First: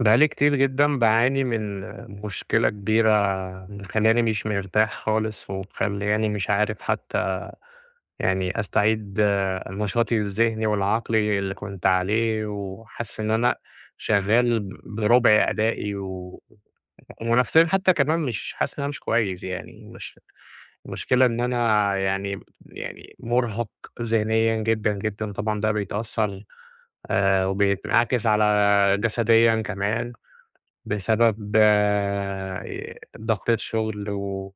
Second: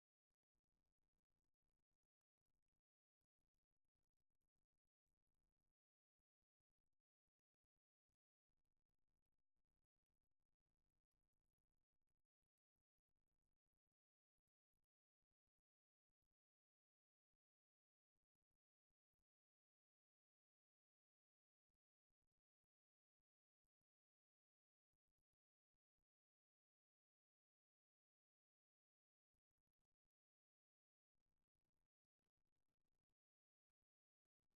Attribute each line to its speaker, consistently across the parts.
Speaker 1: بقالي كتير جدًا باعاني من مشكلة كبيرة مخلّياني مش مرتاح خالص، ومخلّياني مش عارف حتى يعني أستعيد نشاطي الذهني والعقلي اللي كنت عليه، وحاسس إن أنا شغال بربع أدائي. ونفسيًا حتى كمان مش حاسس إن أنا مش كويس يعني، مش المشكلة إن أنا يعني مُرهَق ذهنيًا جدًا، جدًا، طبعًا ده بيتأثّر وبينعكس على جسديًا كمان. بسبب ضغط الشغل.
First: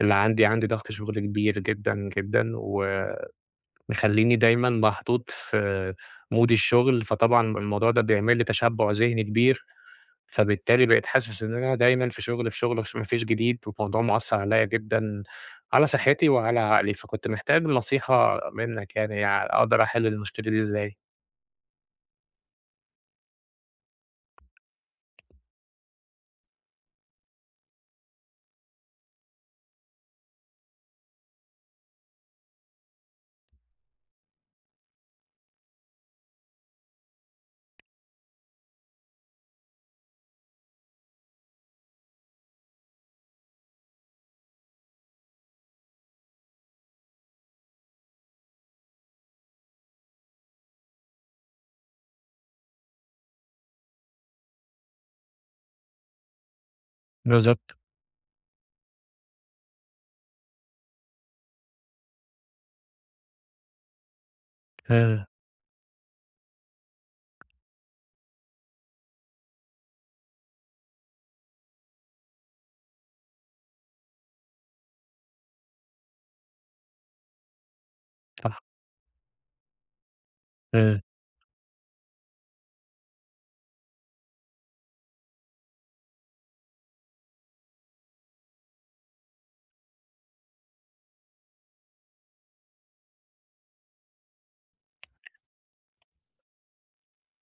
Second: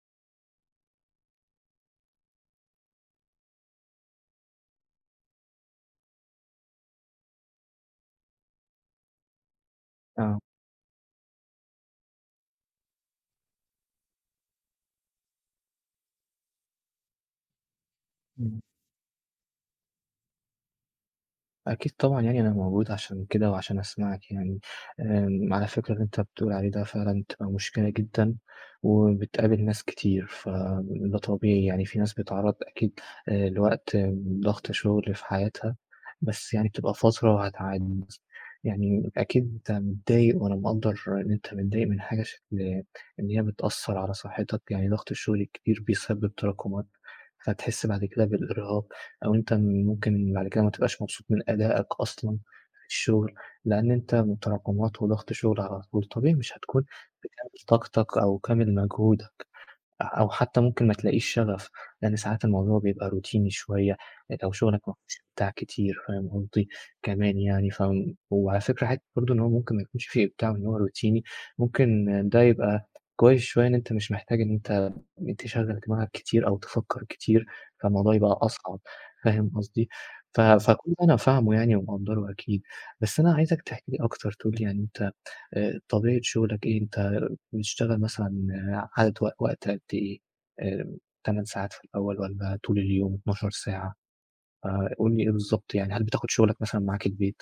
Speaker 1: اللي عندي، عندي ضغط شغل كبير جدًا، جدًا، ومخلّيني دايمًا محطوط في مود الشغل، فطبعًا الموضوع ده بيعمل لي تشبُّع ذهني كبير،
Speaker 2: آه،
Speaker 1: فبالتالي بقيت حاسس إن أنا دايمًا في شغل، ما فيش جديد، والموضوع مأثّر عليّا جدًا على صحّتي وعلى عقلي، فكنت محتاج نصيحة
Speaker 2: إمم،
Speaker 1: منّك يعني أقدر أحِل المشكلة دي إزاي؟
Speaker 2: أكيد طبعًا يعني أنا موجود عشان كده وعشان أسمعك يعني، على فكرة اللي أنت بتقول عليه ده فعلًا بتبقى مشكلة جدًا، وبتقابل ناس كتير، فده طبيعي يعني في ناس بتتعرّض أكيد لوقت ضغط شغل في حياتها، بس يعني بتبقى فترة وهتعدّي، يعني أكيد أنت متضايق وأنا مقدّر إن أنت متضايق من حاجة شكل إن هي بتأثّر على صحتك، يعني ضغط الشغل الكتير بيسبب تراكمات، فتحس بعد كده بالإرهاق. أو أنت ممكن بعد كده ما تبقاش مبسوط من أدائك أصلًا في الشغل، لأن أنت تراكمات وضغط شغل على طول، طبيعي مش هتكون بكامل
Speaker 1: بالضبط.
Speaker 2: طاقتك أو كامل مجهودك. أو حتى ممكن ما تلاقيش شغف، لإن ساعات الموضوع بيبقى روتيني شوية، أو شغلك ما
Speaker 1: آآ
Speaker 2: فيهوش إبداع كتير فاهم قصدي، كمان يعني وعلى فكرة حتّة برضه إن هو ممكن ما يكونش في إبداع وإن هو روتيني، ممكن ده يبقى كويس شوية إن أنت مش محتاج إن أنت تشغّل دماغك كتير أو تفكّر كتير، فالموضوع يبقى
Speaker 1: صح.
Speaker 2: أصعب فاهم قصدي؟ ف فكل
Speaker 1: آآ
Speaker 2: ده أنا فاهمه يعني ومقدّره أكيد، بس أنا عايزك تحكي لي أكتر تقول لي يعني أنت طبيعة شغلك إيه؟ أنت بتشتغل مثلًا عدد وقت قد إيه؟ آآ 8 ساعات في الأول والّا طول اليوم 12 ساعة؟ فقُل لي إيه بالضبط يعني، هل بتاخد شغلك مثلًا معاك البيت؟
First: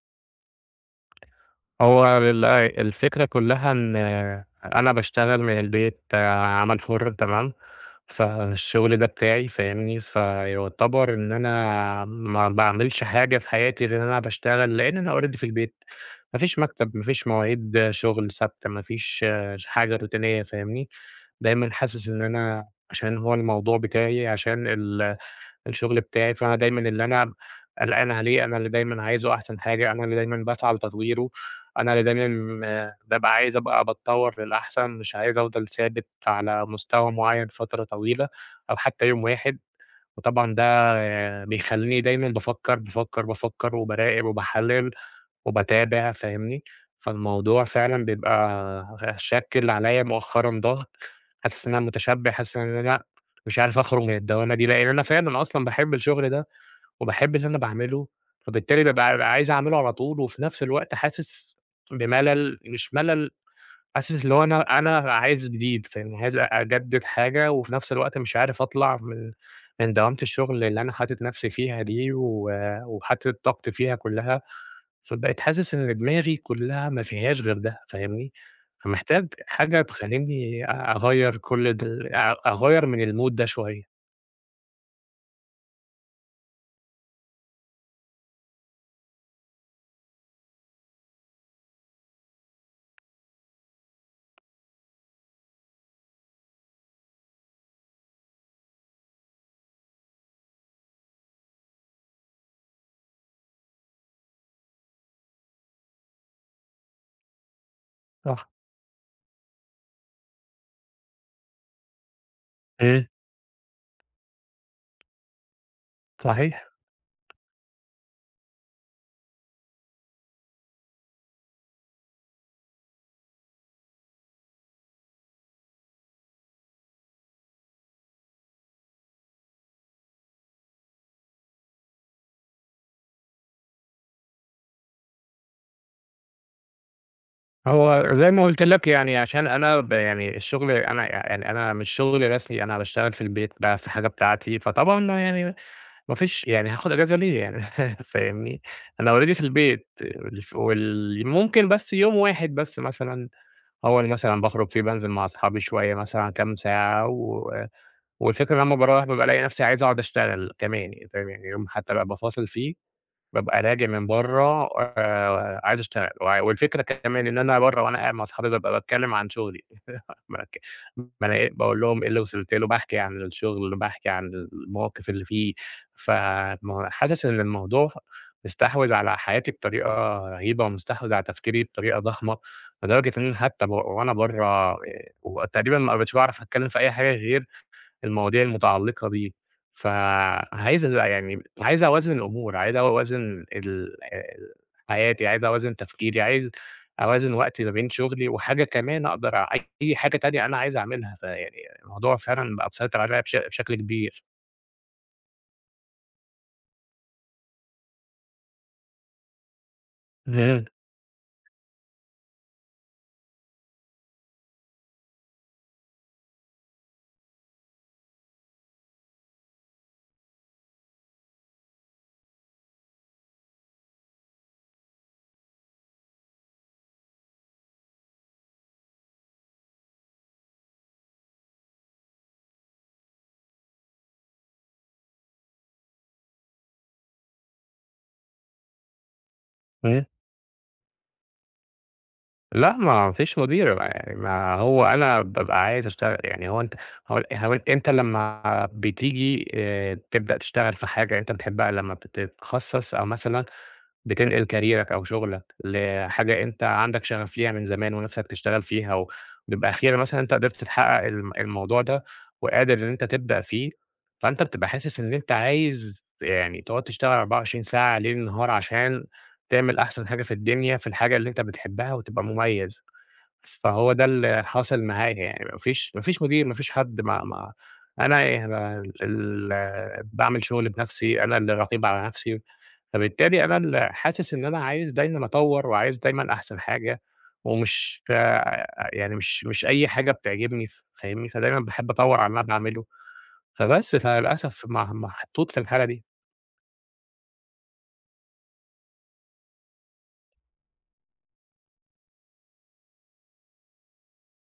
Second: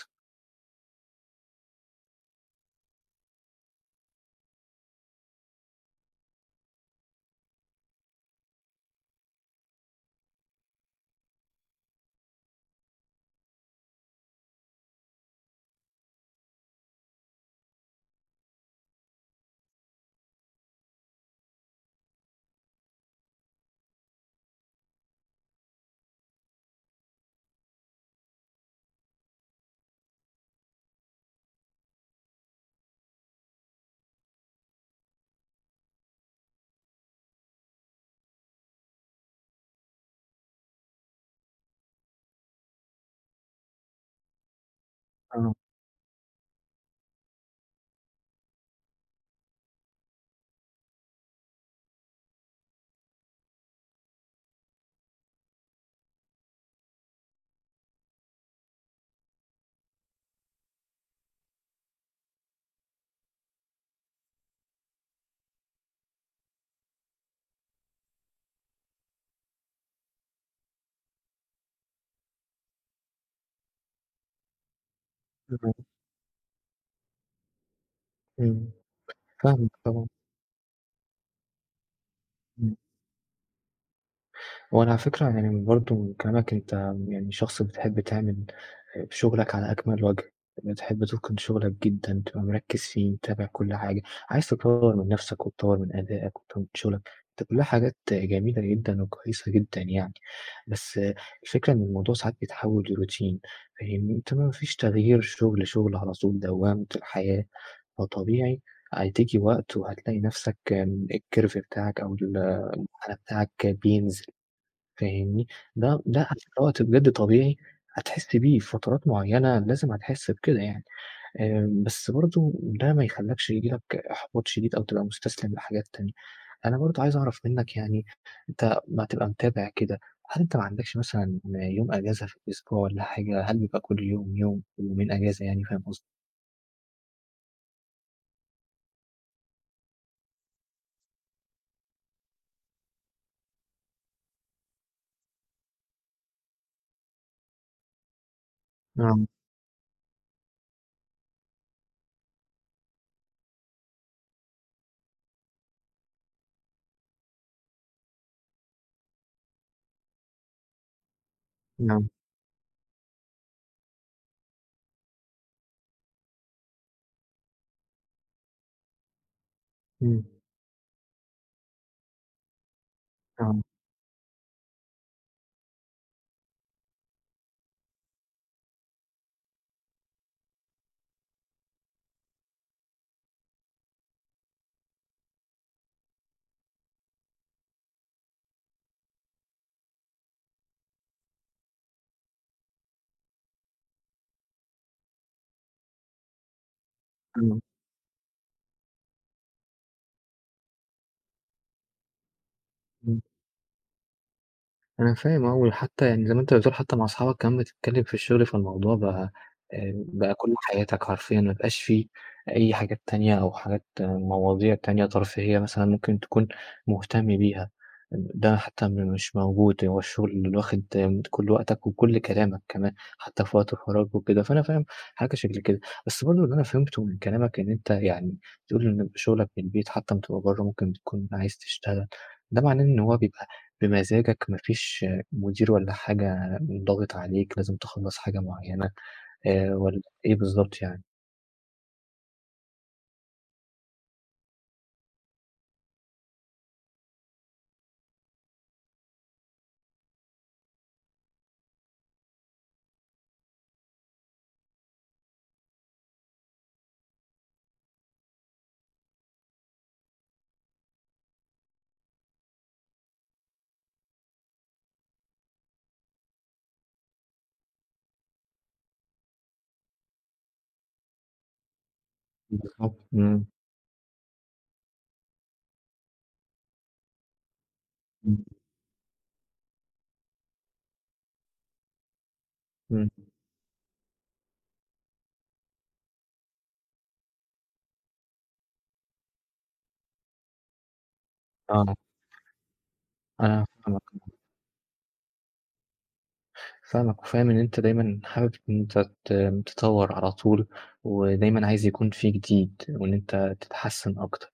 Speaker 1: هو ال الفكرة كلّها إن أنا باشتغل من البيت، عمل حُر تمام، فالشغل ده بتاعي فاهمني، فيعتبر إن أنا ما باعملش حاجة في حياتي غير إن أنا باشتغل، لإن أنا already في البيت، ما فيش مكتب، ما فيش مواعيد شغل ثابتة، ما فيش حاجة روتينية فاهمني. دايمًا حاسس إن أنا عشان هو الموضوع بتاعي، عشان الشغل بتاعي، فأنا دايمًا اللي أنا قلقان عليه، أنا اللي دايمًا عايزه أحسن حاجة، أنا اللي دايمًا باسعى لتطويره، أنا اللي دايمًا عايز أبقى باتطور للأحسن، مش عايز أفضل ثابت على مستوى معيّن فترة طويلة أو حتى يوم واحد، وطبعًا ده بيخلّيني دايمًا بافكّر وباراقب وباحلّل.
Speaker 2: آه،
Speaker 1: وباتابع فاهمني؟ فالموضوع فعلًا بيبقى شاكِل عليّا مؤخرًا ضغط، حاسس إن أنا متشبِّع، حاسس إن أنا لأ، مش عارف أخرج من الدوامة دي، لإن أنا فعلًا أصلًا باحب الشغل ده وباحب اللي أنا باعمله، فبالتالي بابقى عايز أعمله على طول وفي نفس الوقت حاسس بملل، مش ملل، حاسس اللي هو أنا عايز جديد فاهمني، عايز أجدِّد حاجة وفي نفس الوقت مش عارف أطلع من دوامة الشغل اللي أنا حاطط نفسي فيها دي وحاطط طاقتي فيها كلها. فبقيت
Speaker 2: إمم،
Speaker 1: حاسس إن دماغي كلّها ما فيهاش غير ده، فاهمني؟
Speaker 2: إمم،
Speaker 1: فمحتاج
Speaker 2: فاهمِك
Speaker 1: حاجة
Speaker 2: طبعًا.
Speaker 1: تخلّيني أغيّر كل دل أ
Speaker 2: إمم.
Speaker 1: أغيّر من الmood ده شوية.
Speaker 2: هو أنا على فكرة يعني برضه من كلامك أنت يعني شخص بتحب تعمل شغلك على أكمل وجه، بتحب تتقن شغلك جدًا، تبقى مركّز فيه، متابع كل حاجة، عايز تطوّر من نفسك وتطوّر من أدائك وتطوّر من شغلك، دي كلها حاجات جميلة جدًا وكويسة جدًا يعني، بس الفكرة إن الموضوع ساعات بيتحوّل لروتين فاهمني، أنت ما فيش تغيير شغل، شغل على طول دوّامة الحياة،
Speaker 1: صح.
Speaker 2: فطبيعي هتيجي وقت وهتلاقي نفسك الcurve بتاعك أو
Speaker 1: إمم،
Speaker 2: المنحنى بتاعك بينزل، فاهمني؟ ده على فكرة
Speaker 1: صحيح.
Speaker 2: وقت بجد طبيعي هتحس بيه في فترات معيّنة لازم هتحس بكده يعني، بس برضه ده ما يخلّكش ييجي لك إحباط شديد أو تبقى مستسلم لحاجات تانية. أنا برضه عايز أعرف منّك يعني أنت أمّا تبقى متابع كده، هل أنت ما عندكش مثلًا يوم أجازة في الأسبوع والّا حاجة؟ هل بيبقى كل يوم، يوم، يومين أجازة يعني فاهم قصدي؟
Speaker 1: هو زي ما قُلت لك يعني عشان أنا ب يعني الشغل أنا يعني أنا مش شغل رسمي، أنا باشتغل في البيت بقى في حاجة بتاعتي، فطبعًا ما فيش يعني هاخُد إجازة ليه يعني فاهمني؟ أنا
Speaker 2: نعم،
Speaker 1: already في البيت، والف وال ممكن بس يوم واحد بس مثلًا هو اللي مثلًا باخرج فيه بانزل مع أصحابي شوية مثلًا كام ساعة. والفكرة ان انا لمّا باروّح بابقى ألاقي نفسي عايز أقعد أشتغل كمان يعني فاهم، يعني يوم حتى
Speaker 2: نعم،
Speaker 1: بابقى فاصل فيه بابقى راجع من برّه عايز أشتغل، والفكرة كمان إن أنا برّه وأنا قاعد مع أصحابي بابقى باتكلّم عن شغلي
Speaker 2: إمم،
Speaker 1: باك بالاقي باقول لهم إيه اللي وصلت له، باحكي عن
Speaker 2: نعم،
Speaker 1: الشغل، باحكي عن المواقف اللي فيه، حاسس إن الموضوع مستحوذ على حياتي بطريقة رهيبة، ومستحوذ على تفكيري بطريقة ضخمة، لدرجة إن أنا حتى ب وأنا برّه وتقريبًا ما بقيتش باعرف أتكلّم في أي حاجة غير المواضيع المتعلقة بيه، فعايز ال يعني عايز أوازن الأمور، عايز أوازن ال ال حياتي، عايز أوازن تفكيري، عايز أوازن
Speaker 2: إمم.
Speaker 1: وقتي ما بين شغلي وحاجة كمان أقدر أع أي حاجة تانية أنا عايز أعملها، فيعني الموضوع فعلًا بقى مسيطر عليَّ بشكل كبير.
Speaker 2: أنا فاهم وحتى يعني زي ما أنت بتقول حتى مع أصحابك كمان بتتكلم في الشغل، فالموضوع بقى بقى كل
Speaker 1: إمم،
Speaker 2: حياتك حرفيًا، ما بقاش في أي حاجات تانية أو حاجات مواضيع تانية ترفيهية مثلًا ممكن تكون مهتم بيها، ده حتى مش موجود، هو الشغل اللي واخد كل وقتك وكل كلامك كمان، حتى في وقت الفراغ وكده، فأنا فاهم حاجة شكل كده. بس برضه اللي أنا فهمته من كلامك إن أنت يعني بتقول إن شغلك من البيت حتى أمّا بتبقى برّه ممكن بتكون عايز تشتغل، ده معناه إن هو بيبقى بمزاجك، ما فيش مدير والّا حاجة ضاغط عليك لازم تخلّص حاجة معيّنة والّا
Speaker 1: إمم.
Speaker 2: إيه بالضبط يعني؟
Speaker 1: لأ، ما فيش مدير ما يعني ما هو أنا بابقى عايز أشتغل، يعني هو أنت هو هو أنت لمّا بتيجي تبدأ تشتغل في حاجة أنت بتحبها لمّا بتتخصص أو مثلًا بتنقل كاريرك أو شغلك لحاجة أنت عندك شغف ليها من زمان ونفسك تشتغل فيها، وبيبقى أخيرًا مثلًا أنت قدرت تحقق الموضوع ده، وقادر إن أنت تبدأ فيه، فأنت بتبقى حاسس إن أنت عايز يعني تقعد تشتغل 24 ساعة ليل نهار عشان تعمل أحسن حاجة في الدنيا في الحاجة اللي أنت بتحبها وتبقى مميز،
Speaker 2: بالضبط. إمم.
Speaker 1: فهو ده اللي حاصل معايا يعني ما فيش مدير، ما فيش حد ما ما أنا
Speaker 2: إمم.
Speaker 1: ال باعمل شغلي بنفسي، أنا اللي رقيب على نفسي.
Speaker 2: إمم.
Speaker 1: فبالتالي أنا ال حاسس إن أنا عايز دايمًا أطوّر وعايز دايمًا أحسن حاجة، ومش يعني مش أي حاجة بتعجبني فاهمني؟ فدايمًا باحب
Speaker 2: آه.
Speaker 1: أطوّر على اللي أنا باعمله،
Speaker 2: أنا
Speaker 1: فبس
Speaker 2: فاهمك،
Speaker 1: فللأسف مع محطوط في الحالة دي.
Speaker 2: فاهمك وفاهم إن أنت دايمًا حابب إن أنت ت تطوّر على طول ودايمًا عايز يكون في جديد وإن أنت تتحسّن أكتر.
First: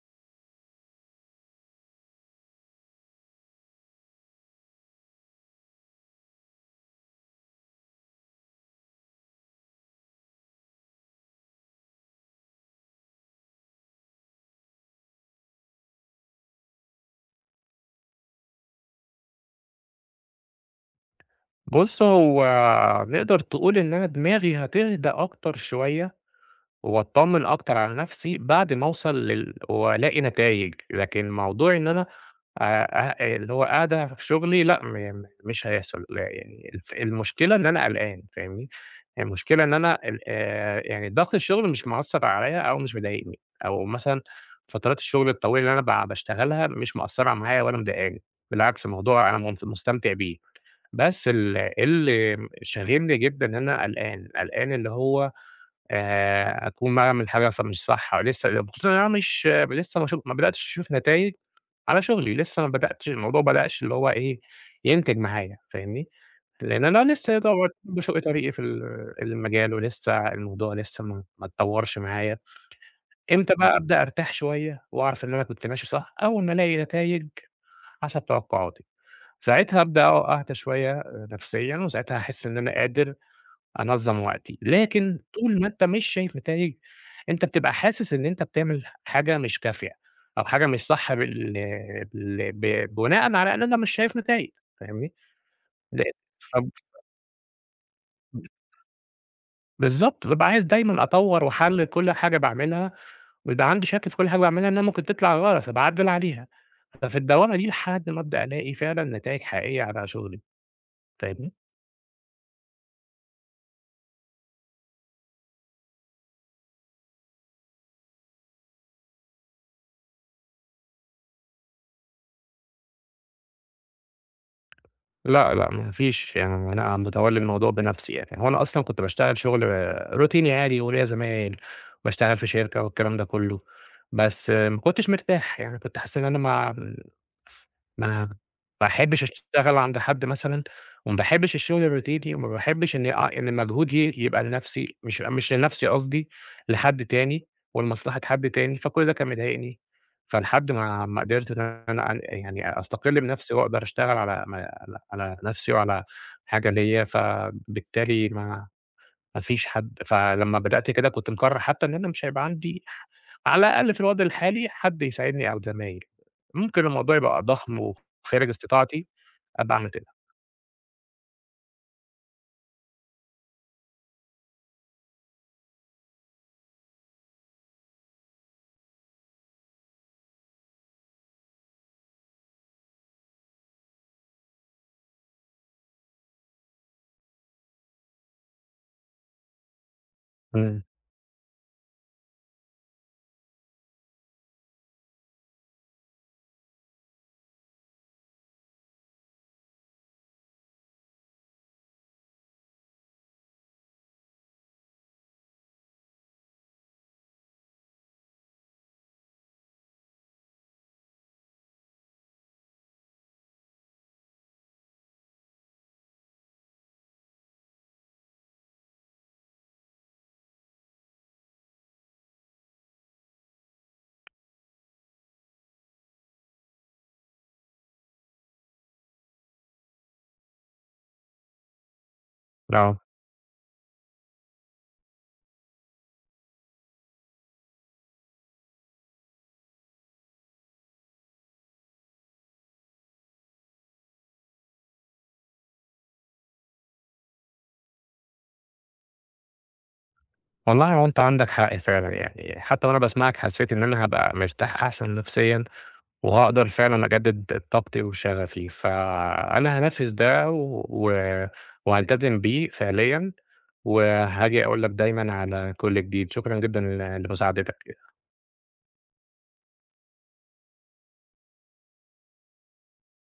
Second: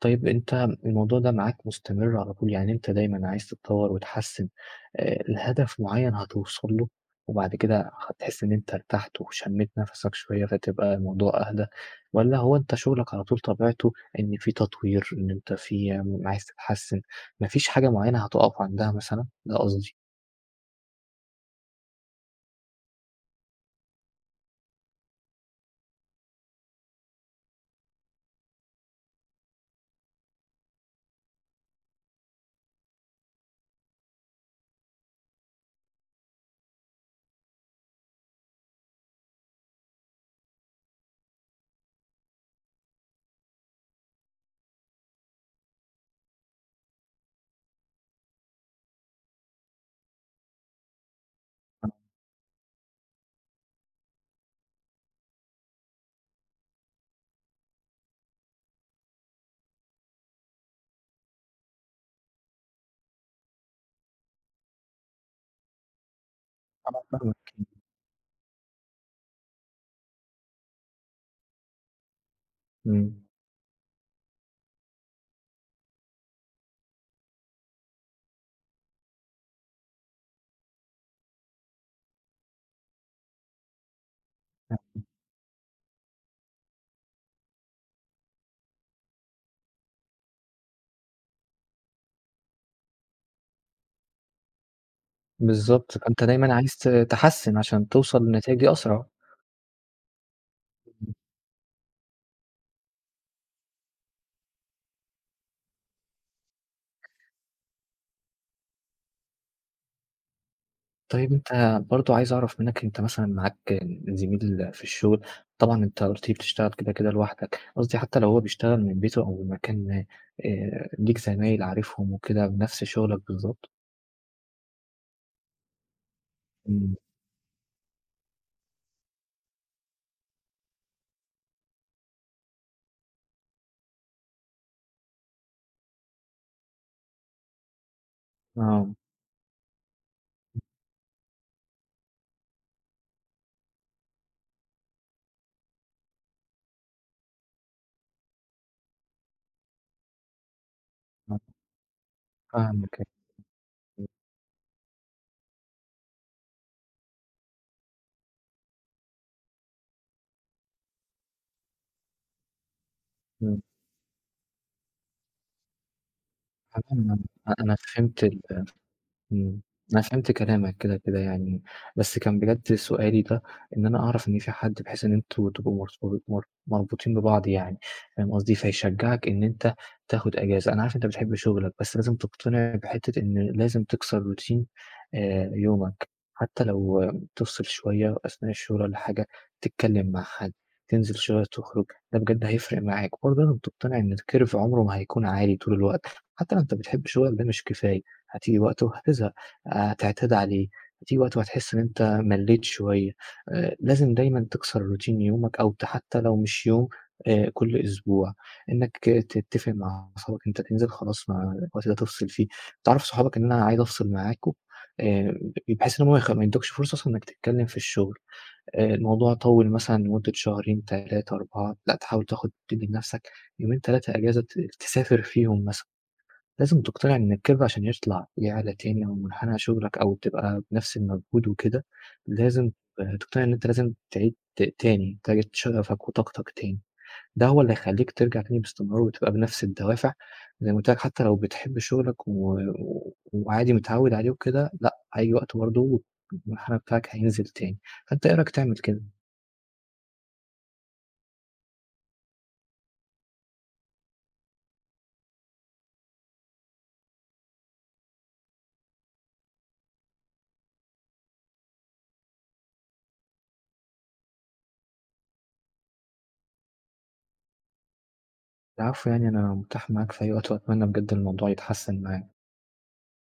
Speaker 2: طيب أنت الموضوع ده معاك مستمر على طول، يعني أنت دايمًا عايز تتطوّر وتحسّن لهدف معيّن هتوصل له، وبعد كده هتحس إن أنت ارتحت وشمّيت نَفَسك شوية فتبقى الموضوع أهدى، والّا هو أنت شغلك على طول طبيعته إن في تطوير، إن أنت في عايز تتحسّن، ما فيش حاجة معيّنة هتُقف عندها مثلًا؟ ده قصدي.
Speaker 1: بُص هو نقدر تقول إن أنا دماغي هتهدى أكتر شوية، وأتطمن أكتر على نفسي بعد ما أوصل وألاقي نتايج، لكن موضوع إن أنا أ اللي هو قاعدة في شغلي لأ، مش هيحصل لا، يعني المشكلة إن أنا قلقان فاهمني، المشكلة إن أنا ال يعني ضغط الشغل مش مأثّر عليَّ أو مش مضايقني، أو مثلًا فترات الشغل الطويلة اللي أنا ب باشتغلها مش مأثّرة معايا ولا مضايقاني، بالعكس الموضوع أنا منت مستمتع بيه، بس
Speaker 2: أنا
Speaker 1: اللي شاغلني جدًا إن أنا قلقان اللي هو أكون باعمل حاجة مش صح، أو لسه خصوصًا إن أنا مش لسه ما شُف ما بدأتش أشوف نتايج على شغلي، لسه ما بدأتش الموضوع ما بدأش اللي هو إيه، ينتج معايا فاهمني؟ لإن أنا لسه
Speaker 2: فاهمك،
Speaker 1: طبعًا باشق طريقي في المجال ولسه الموضوع لسه ما اتطورش معايا،
Speaker 2: إمم،
Speaker 1: إمتى بقى أبدأ أرتاح شوية وأعرف إن أنا كنت ماشي صح؟ أول ما ألاقي نتايج حسب توقعاتي، ساعتها أبدأ أهدى شوية نفسيًا وساعتها هاحس إن أنا قادر أنظّم وقتي، لكن طول ما أنت مش شايف نتايج، أنت بتبقى حاسس إن أنت بتعمل حاجة مش كافية، أو حاجة مش صح بال بال ب بناءً على إن أنا مش شايف نتايج، فاهمني؟
Speaker 2: بالضبط،
Speaker 1: ل
Speaker 2: فأنت دايمًا
Speaker 1: فب
Speaker 2: عايز تحسّن عشان توصل لنتايج أسرع.
Speaker 1: بالضبط، بابقى عايز دايمًا أطوّر وأحلّل كل حاجة باعملها، ويبقى عندي شك في كل حاجة باعملها إنها ممكن تطلع غلط، فباعدّل عليها، ففي الدوامة دي لحد ما أبدأ ألاقي فعلًا نتايج حقيقية على شغلي،
Speaker 2: طيب
Speaker 1: فاهمني؟
Speaker 2: أنت برضه عايز أعرف منّك أنت مثلًا معاك زميل في الشغل، طبعًا أنت قُلت لي بتشتغل كده، كده لوحدك، قصدي حتى لو هو بيشتغل من بيته أو من مكان ليك زمايل عارفهم وكده بنفس شغلك بالضبط؟
Speaker 1: لأ، لأ، ما فيش يعني
Speaker 2: إمم،
Speaker 1: أنا متولّي الموضوع بنفْسي يعني، هو أنا أصلًا كنت باشتغل شغل روتيني عادي وليّا زمايل، باشتغل في شركة والكلام ده كلّه، بس ما كنتش مرتاح، يعني كنت حاسس إن أنا ما ما ما
Speaker 2: آه،
Speaker 1: أحبّش أشتغل عند حد مثلًا وما باحبّش الشغل الروتيني وما باحبّش إن مجهودي يبقى لنفْسي مش مش لنفْسي قصدي، لحد تاني ولمصلحة حد تاني، فكل ده كان مضايقني، فلحد ما ما
Speaker 2: آه،
Speaker 1: قدرت إن أنا يعني
Speaker 2: فاهمك،
Speaker 1: أستقل بنفْسي وأقدر أشتغل على نفسي وعلى حاجة ليّا، فبالتالي ما ما فيش حد فلمّا بدأت كده كنت مقرّر حتى إن أنا مش هيبقى عندي على
Speaker 2: إمم،
Speaker 1: الأقل في الوضع الحالي حد يساعدني أو زمايل، ممكن الموضوع
Speaker 2: أنا
Speaker 1: يبقى
Speaker 2: أنا
Speaker 1: ضخم
Speaker 2: فهمت ال
Speaker 1: وخارج استطاعتي
Speaker 2: إمم،
Speaker 1: أبقى أعمل
Speaker 2: أنا
Speaker 1: كده.
Speaker 2: فهمت كلامك كده، كده يعني، بس كان بجد سؤالي ده إن أنا أعرف إن في حد بحيث إن أنتم تبقوا مرتب مر مربوطين ببعض يعني، فاهم قصدي؟ فيشجّعك إن أنت تاخد إجازة، أنا عارف أنت بتحب شغلك، بس لازم تقتنع بحتّة إن لازم تكسر روتين يومك، حتى لو تفصل شوية أثناء الشغل والّا حاجة، تتكلم مع حد،
Speaker 1: إمم،
Speaker 2: تنزل شوية تخرج، ده بجد هيفرق معاك، وبرضه لازم تقتنع إن الكيرف عمره ما هيكون عالي طول الوقت، حتى لو أنت بتحب شغلك ده مش كفاية. هتيجي وقت وهتزهق، هتعتاد عليه، هتيجي وقت وهتحس إن أنت ملّيت شوية، لازم دايمًا تكسر روتين يومك أو حتى لو مش يوم كل أسبوع، إنّك تتّفق مع صحابك أنت تنزل خلاص مع الوقت ده تفصل فيه، تعرّف صحابك إن أنا عايز أفصل معاكم آآ بحيث إن هم ما يدّوكش فرصة أصلًا إنّك تتكلّم في الشغل، الموضوع طوّل مثلًا لمدة شهرين، 3، 4 لأ تحاول تاخد تدّي لنَفْسك يومين، 3 إجازة تسافر فيهم مثلًا. لازم تقتنع إن الكِذب عشان يطلع ليه عالة تاني أو منحنى شغلك أو تبقى بنفس المجهود وكده، لازم
Speaker 1: آه،
Speaker 2: تقتنع إن أنت لازم تعيد تاني، تعيد شغفك وطاقتك تاني، ده هو اللي هيخلّيك ترجع تاني باستمرار وتبقى بنفس الدوافع، زي ما قُلت لك حتى لو بتحب شغلك وعادي متعوّد عليه وكده، لأ هييجي وقت برضه المنحنى بتاعك هينزل تاني، فأنت إيه رأيك تعمل كده؟
Speaker 1: والله هو أنت عندك حق فعلًا يعني، حتى وأنا باسمعك حسيت إن أنا هابقى مرتاح أحسن نفسيًا. وهاقدر فعلًا أجدد طاقتي وشغفي، فأنا هانفذ ده وهالتزم بيه فعليًا، وهاجي أقول لك دايمًا على كل جديد، شكرًا جدًا لمساعدتك.
Speaker 2: العفو يعني أنا متاح معاك في أي وقت وأتمنى بجد الموضوع يتحسن معاك.